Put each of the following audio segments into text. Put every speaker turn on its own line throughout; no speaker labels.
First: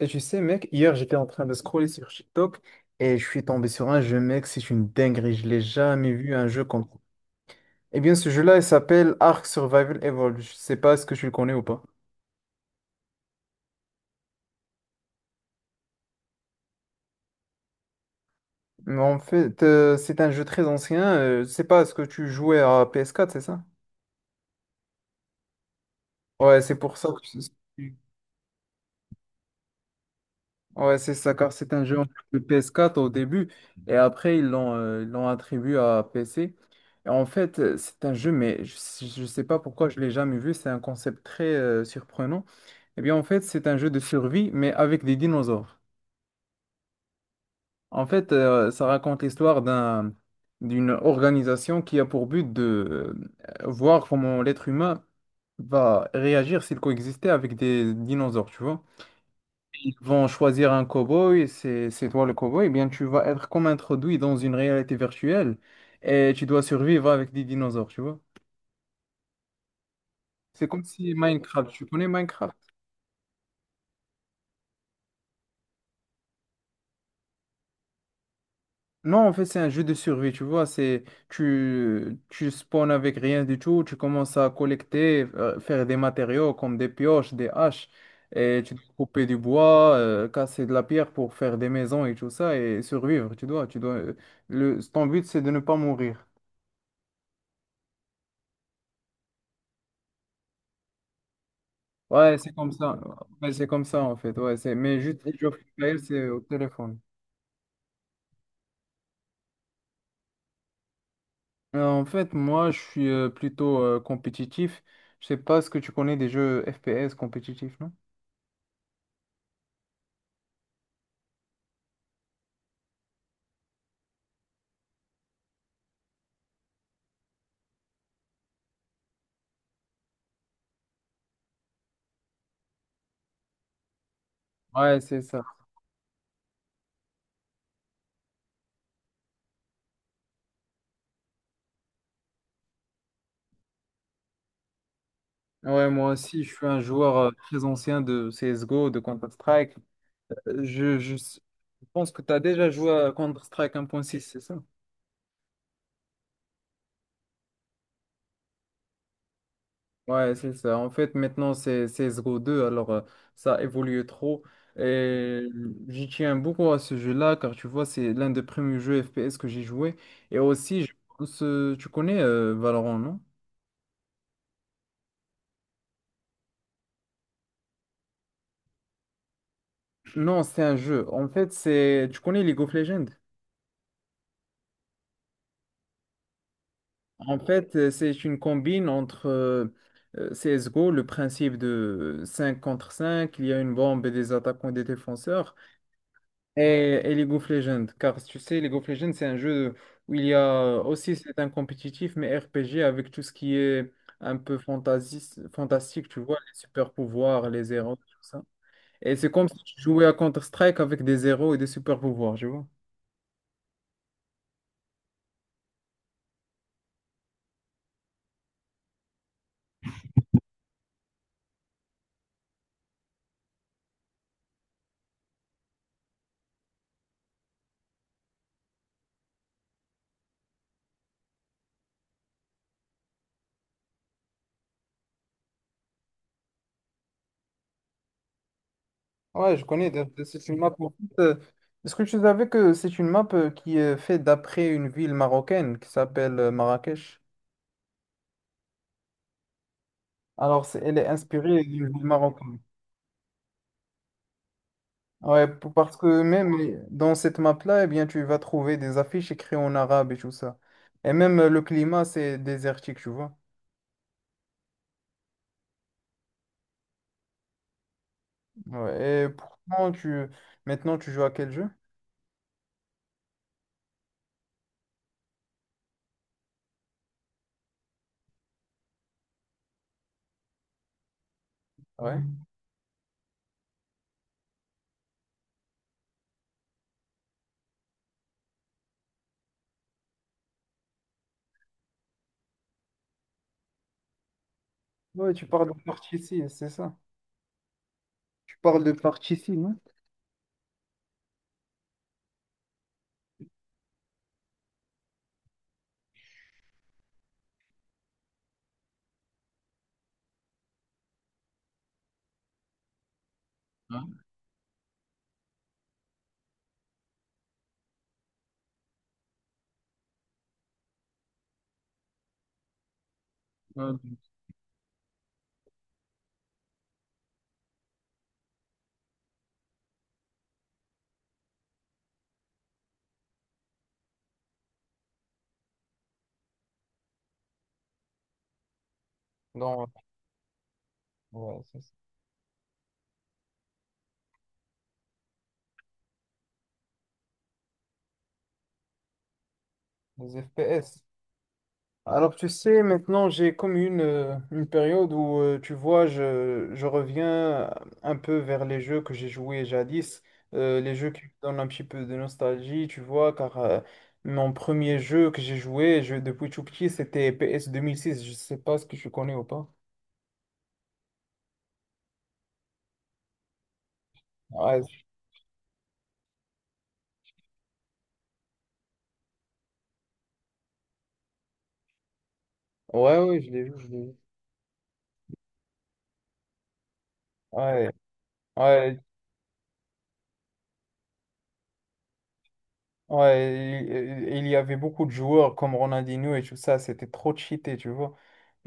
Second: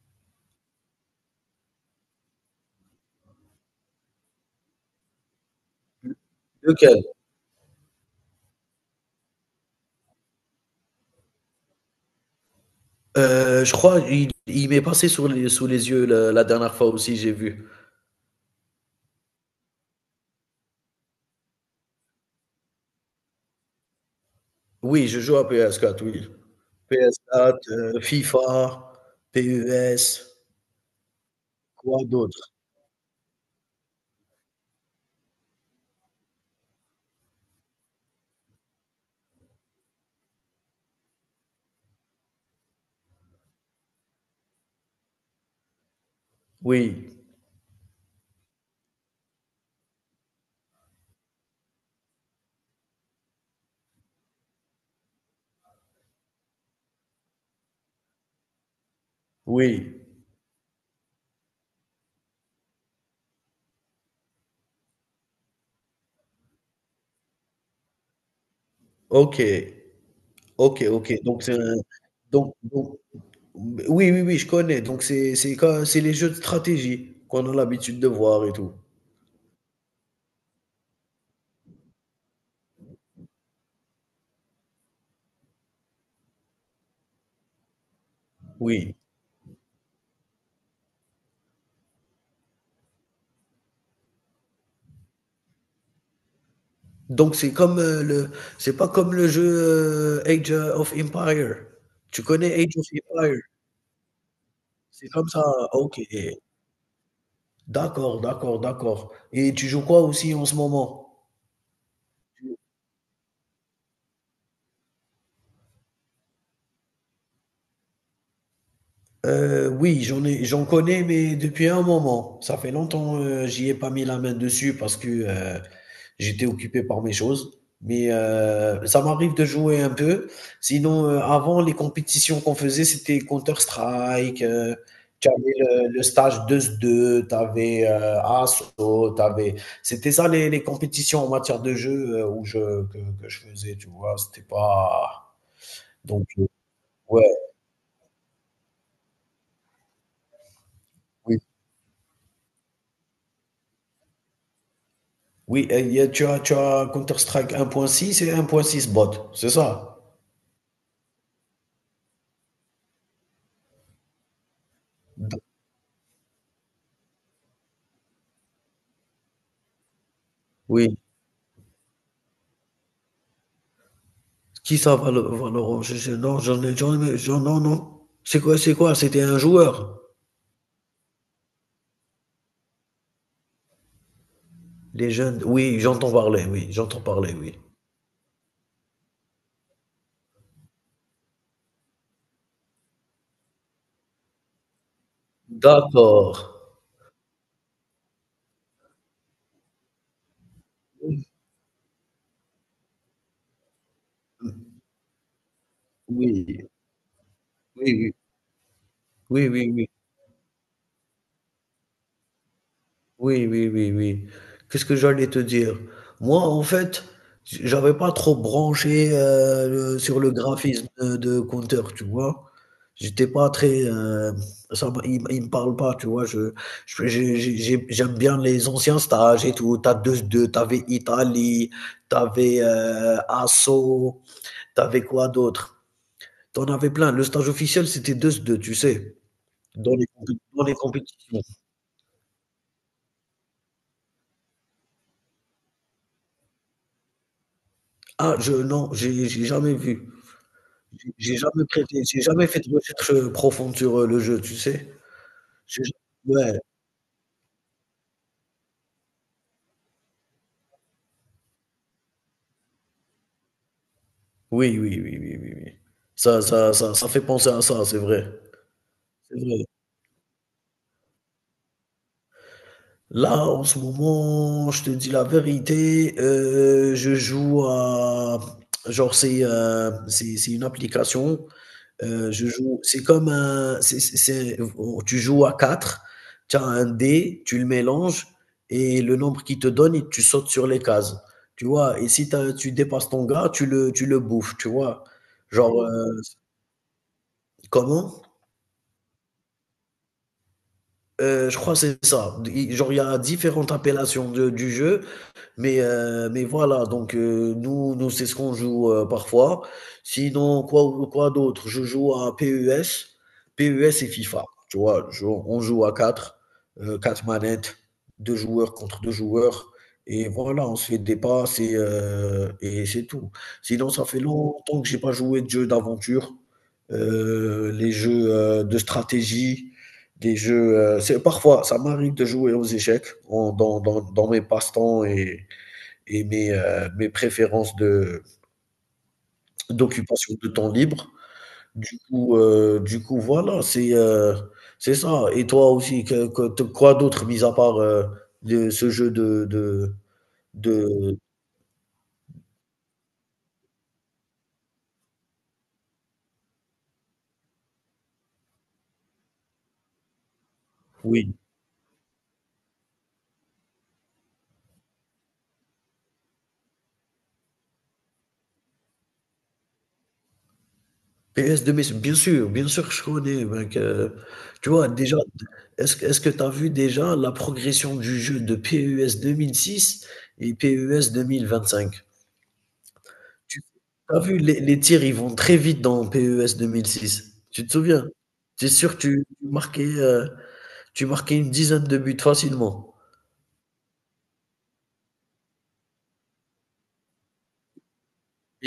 Et tu sais, mec, hier j'étais en train de scroller sur TikTok et je suis tombé sur un jeu, mec, c'est une dinguerie. Je l'ai jamais vu un jeu comme ça.
Lequel?
Eh bien, ce jeu-là, il s'appelle Ark Survival Evolved. Je sais pas si que tu le connais ou pas.
Je crois il m'est passé sous les yeux la dernière fois aussi, j'ai vu.
Mais en fait, c'est un jeu très ancien. Je sais pas, est-ce que tu jouais à PS4, c'est ça?
Oui, je joue à PS4, oui.
Ouais, c'est pour ça que.
PS4, FIFA, PES,
Ouais, c'est ça, car c'est un jeu en
quoi
plus de
d'autre?
PS4 au début, et après ils l'ont attribué à PC. Et en fait, c'est un jeu, mais je ne sais pas pourquoi je l'ai jamais vu, c'est un concept très surprenant. Eh bien, en fait, c'est un jeu de survie, mais avec des dinosaures.
Oui,
En fait, ça raconte l'histoire d'une organisation qui a pour but de voir comment l'être humain va réagir s'il coexistait avec des dinosaures, tu vois.
oui.
Vont choisir un cow-boy, c'est toi le cow-boy, eh bien tu vas être comme introduit dans une réalité virtuelle et tu dois survivre avec des dinosaures, tu vois.
OK.
C'est comme
OK, OK.
si
Donc c'est
Minecraft,
un
tu connais Minecraft?
donc oui, oui, oui, je connais. Donc c'est quand c'est les jeux de stratégie qu'on a l'habitude de voir et tout.
Non, en fait, c'est un jeu de survie, tu vois, c'est tu spawns avec rien du tout, tu commences à collecter, faire des matériaux comme des pioches, des haches et tu dois
Oui.
couper du bois, casser de la pierre pour faire des maisons et tout ça et survivre, tu dois le ton but c'est de ne pas mourir.
Donc c'est comme c'est pas comme le jeu Age of Empire. Tu
Ouais, c'est
connais
comme
Age of
ça.
Empire?
Ouais, c'est comme ça en fait. Ouais, c'est... Mais
C'est
juste
comme
les
ça.
jeux Free Fire,
OK.
c'est au téléphone.
D'accord, d'accord, d'accord. Et tu joues quoi aussi en ce moment?
En fait, moi, je suis plutôt compétitif. Je sais pas ce que tu connais des jeux FPS compétitifs, non?
Oui, j'en connais, mais depuis un moment. Ça fait longtemps, j'y ai pas mis la main dessus parce que j'étais occupé par mes choses. Mais ça m'arrive de jouer un peu. Sinon, avant, les compétitions qu'on faisait, c'était Counter-Strike. euh,
Ouais, c'est
tu
ça.
avais le stage 2-2, tu avais Assaut, c'était ça les compétitions en matière de jeu, euh, où je, que je faisais, tu vois. C'était pas.
Ouais, moi
Donc,
aussi, je suis un joueur
ouais,
très ancien de CSGO, de Counter-Strike. Euh, Je, je
oui.
s- je pense que tu as déjà joué à Counter-Strike 1.6, c'est ça?
Oui, et tu as Counter-Strike 1.6 et 1.6 bot, c'est ça?
Ouais, c'est ça. En fait, maintenant, c'est 02, alors ça évolue trop. Et
D-
j'y tiens beaucoup à ce jeu-là, car tu vois, c'est l'un des premiers jeux FPS que j'ai joué. Et aussi, je
Oui,
pense, tu connais Valorant, non?
qui ça, Valorant? Non, non, non. C'est quoi, c'est quoi? C'était un joueur.
Non, c'est un jeu. En fait, c'est... Tu connais League of Legends?
Les jeunes, oui, j'entends parler, oui, j'entends parler,
En
oui.
fait, c'est une combine entre CSGO, le principe de 5 contre cinq, il y a une bombe et des attaquants et des défenseurs.
D'accord.
Et League of Legends, car tu sais, League of Legends, c'est un jeu où il y a aussi, c'est un compétitif, mais RPG avec tout ce qui est un peu fantasiste, fantastique, tu vois, les
Oui,
super pouvoirs, les
oui,
héros,
oui,
tout ça. Et c'est comme
oui,
si
oui,
tu
oui.
jouais à Counter-Strike avec des héros et des super pouvoirs, tu vois.
Oui, oui, oui, oui. Qu'est-ce que j'allais te dire? Moi, en fait, j'avais pas trop branché, sur le graphisme de Counter, tu vois. J'étais pas très. Il me parle pas, tu vois. J'aime bien les anciens stages et tout. T'as t'avais Italie, t'avais Asso, t'avais quoi d'autre? T'en avais plein. Le stage officiel, c'était deux. 2, tu sais,
Ouais, je connais,
dans
d'ailleurs, c'est une
dans les
map.
compétitions.
Est-ce que tu savais que c'est une map qui est faite d'après une ville marocaine qui s'appelle Marrakech?
Ah, non, j'ai jamais vu.
Alors, elle est inspirée d'une ville
J'ai jamais fait
marocaine.
de recherche, profonde sur le jeu, tu sais?
Ouais,
J'ai ja
parce que même
Ouais.
dans cette map-là, eh bien, tu vas trouver des affiches écrites en arabe et tout ça. Et même le climat, c'est désertique, tu vois.
Oui, oui, oui, oui, oui, oui. Ça fait penser à ça, c'est vrai,
Ouais, et
c'est vrai.
pourtant, tu... maintenant, tu joues à quel jeu?
Là, en ce moment, je te dis la vérité, je joue à genre c'est une application.
Ouais.
Je joue c'est comme un Tu joues à quatre, tu as un dé, tu le mélanges, et le nombre qu'il te donne, et tu sautes sur les cases, tu vois? Et si t'as tu dépasses ton gars, tu le bouffes, tu vois?
Ouais, tu parles de
Genre,
partie
heu
ici, c'est ça.
Comment?
Tu parles de partie ici, non?
Je crois que c'est ça. D Genre, il y a différentes appellations de du jeu. Mais voilà, donc nous nous, c'est ce qu'on joue, parfois. Sinon, quoi d'autre? Je joue à PES,
Ouais.
PES et FIFA, tu vois? Je On joue à quatre, 4 manettes, 2 joueurs contre 2 joueurs, et voilà, on se fait des passes, et c'est tout. Sinon,
Ouais.
ça fait longtemps que j'ai pas joué de jeux d'aventure, les jeux, de stratégie, des jeux, c'est parfois, ça m'arrive de jouer aux échecs en dans dans dans mes passe-temps et mes préférences de
Non,
d'occupation de temps libre.
ouais, c'est ça.
Du coup, voilà, c'est ça. Et toi aussi, que te quoi d'autre mis à part, de ce jeu de de
Les FPS.
de
Alors, tu sais, maintenant, j'ai comme une période où, tu vois, je reviens un peu vers les jeux que j'ai joués jadis, les jeux qui me
oui,
donnent un petit peu de nostalgie, tu vois, car mon premier jeu que j'ai joué, je, depuis tout petit, c'était PS 2006, je sais pas ce que tu connais ou pas.
PS2, mais bien sûr que je connais, mec, tu
Ouais,
vois déjà, est-ce que tu as vu déjà la progression du jeu de PES 2006 et PES 2025?
ouais, ouais, je l'ai
Tu
vu, je l'ai vu.
as vu les tirs, ils vont très vite dans PES 2006. Tu te
Ouais,
souviens? Tu sûr
ouais,
tu tu marquais, Tu marquais une dizaine de buts facilement.
ouais, il y avait beaucoup de joueurs comme Ronaldinho et tout ça, c'était trop cheaté, tu vois.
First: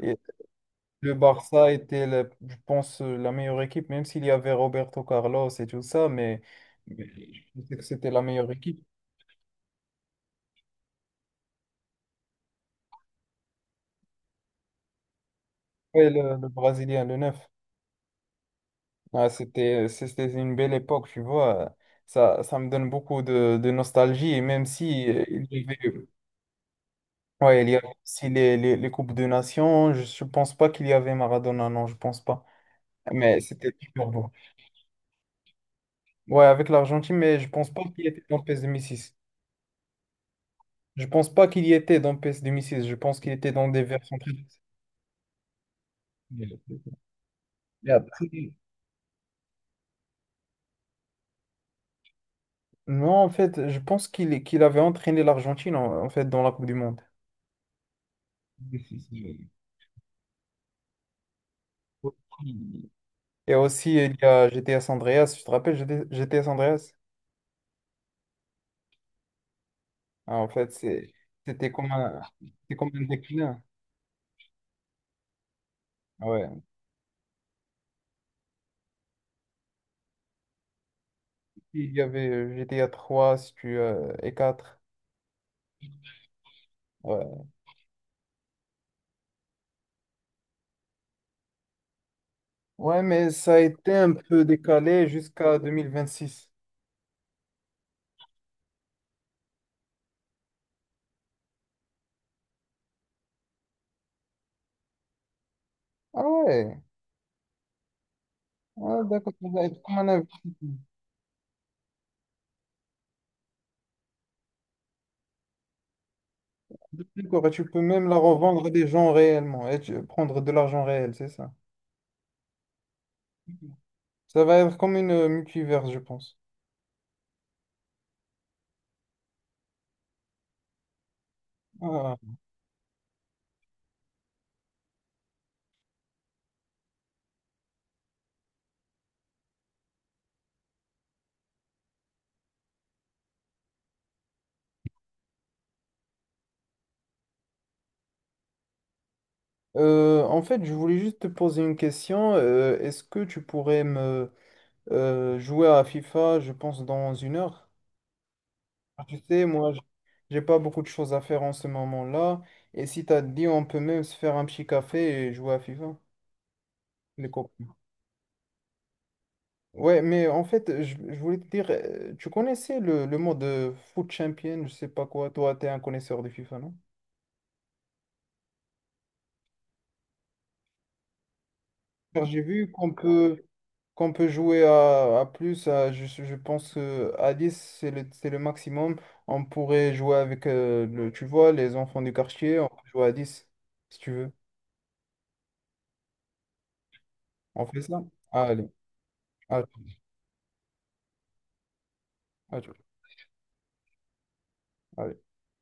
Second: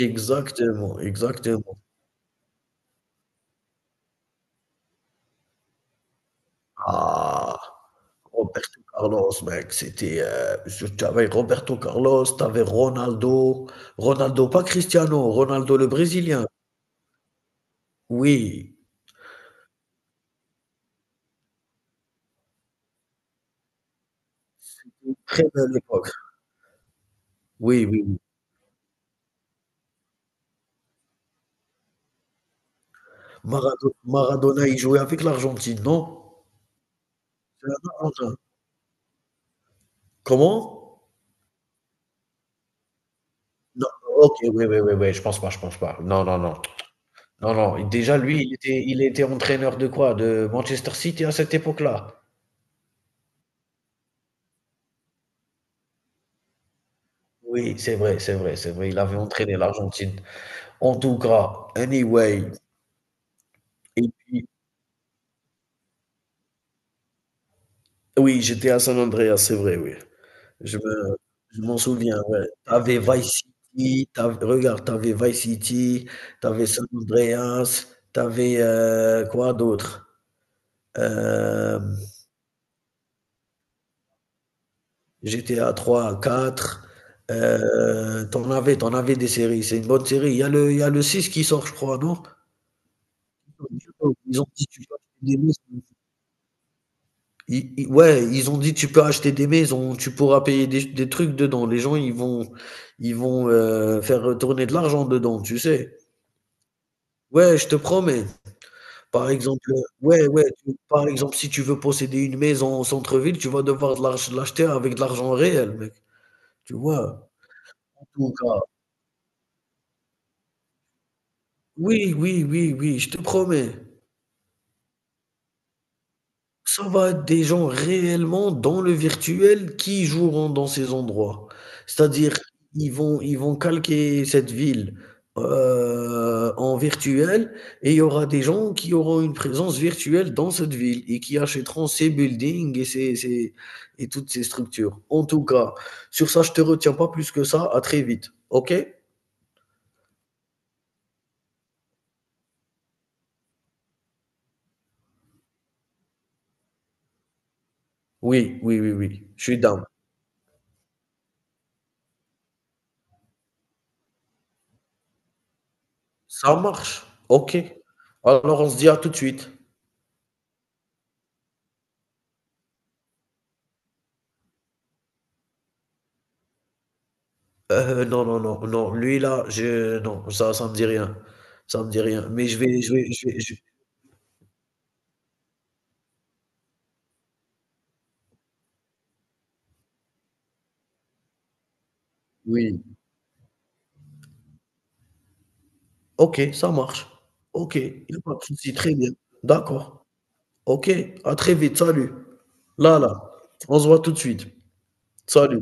Et, Le Barça
exactement.
était, je pense, la meilleure équipe, même s'il y avait Roberto Carlos et tout ça, mais je
Ah!
pensais que c'était la meilleure équipe.
Roberto Carlos, mec, tu avais Roberto Carlos, tu avais Ronaldo. Ronaldo, pas Cristiano, Ronaldo le
Ouais,
brésilien.
le Brésilien, le 9.
Oui,
Ah, c'était une belle époque, tu vois. Ça me donne beaucoup de nostalgie, et même si
une très
il y
belle
avait,
époque.
ouais, il y
Oui,
avait
oui, oui.
aussi les Coupes de Nations, je ne pense pas qu'il y avait Maradona, non, je pense pas. Mais c'était super beau.
Maradona, il jouait avec l'Argentine, non?
Ouais, avec l'Argentine, mais je
C'est
pense pas
un
qu'il était
Argentin.
dans PES 6.
Comment?
Je pense pas qu'il y était dans PS 6. Je pense qu'il était dans des
Non,
versions très...
OK, oui, oui, oui, oui, je pense pas, je pense pas. Non, non, non. Non, non,
Et
déjà lui,
après...
il était entraîneur de quoi? De Manchester City à cette époque-là?
Non, en fait, je pense qu'il avait entraîné l'Argentine en, en fait dans la Coupe du Monde.
Oui, c'est vrai, c'est vrai, c'est vrai, il avait entraîné l'Argentine. En tout cas, anyway.
Et aussi,
Et
il y
puis
a GTA San Andreas. Tu te rappelles GTA San Andreas?
oui, j'étais à San Andreas, c'est vrai, oui.
Ah, en fait,
Je me je m'en souviens, ouais.
c'était comme
T'avais
un
Vice
déclin.
City, tu regarde, t'avais Vice City,
Ah ouais.
t'avais San Andreas, quoi d'autre? Euh,
Il y avait GTA 3 si tu, et 4.
GTA 3, 4.
Ouais.
T'en avais des séries. C'est une bonne série. Il y a le 6 qui sort, je crois, non?
Ouais, mais ça a été un
Ils
peu
ont dit, tu peux acheter
décalé
des
jusqu'à
maisons.
2026.
Ouais, ils ont dit, tu peux acheter des maisons, tu pourras payer des trucs dedans. Les gens, ils vont faire retourner de l'argent dedans, tu sais?
Ah ouais.
Ouais, je te promets.
Ouais,
Par
d'accord, ça
exemple,
va être comme un
ouais, ouais,
investissement.
si tu veux posséder une maison au centre-ville, tu vas devoir de l'arch l'acheter avec de l'argent réel, mec. Tu vois?
D'accord, et tu peux
En
même la
tout cas.
revendre à des gens réellement et prendre de l'argent réel, c'est ça.
Oui, oui, oui, oui, je te promets.
Ça va être comme une multiverse, je pense.
Ça va être des gens réellement dans le virtuel qui joueront dans ces endroits.
Ah.
C'est-à-dire, ils vont calquer cette ville, en virtuel, et il y aura des gens qui auront une présence virtuelle dans cette ville et qui achèteront ces buildings et toutes ces structures. En tout cas, sur ça, je te retiens pas plus que ça. À très vite, OK?
En fait, je voulais juste te poser une question. Est-ce que tu pourrais me jouer à FIFA, je pense, dans une heure?
Oui, oui, oui,
Tu
oui, je
sais,
suis
moi,
down.
j'ai pas beaucoup de choses à faire en ce moment-là. Et si t'as dit, on peut même se faire un petit café et jouer à FIFA,
Ça marche,
les
OK.
copains.
Alors on se dit à tout de suite.
Ouais, mais en fait, je voulais te dire, tu connaissais le mot de foot champion, je sais pas quoi, toi, tu es un connaisseur de FIFA, non?
Non, non, non, non, lui là, je non, ça me dit rien, ça me dit
Car
rien,
j'ai
mais je
vu
vais je vais je vais je
qu'on peut jouer à, je pense à 10, c'est c'est le maximum. On pourrait jouer avec, tu vois, les enfants du quartier, on
oui.
peut jouer à 10, si tu veux.
OK, ça marche.
On
OK,
fait ça?
il y a pas de
Allez,
souci, très bien.
à...
D'accord. OK, à très vite, salut.
à tout...
Là, là, on se voit tout de suite.
à tout.
Salut.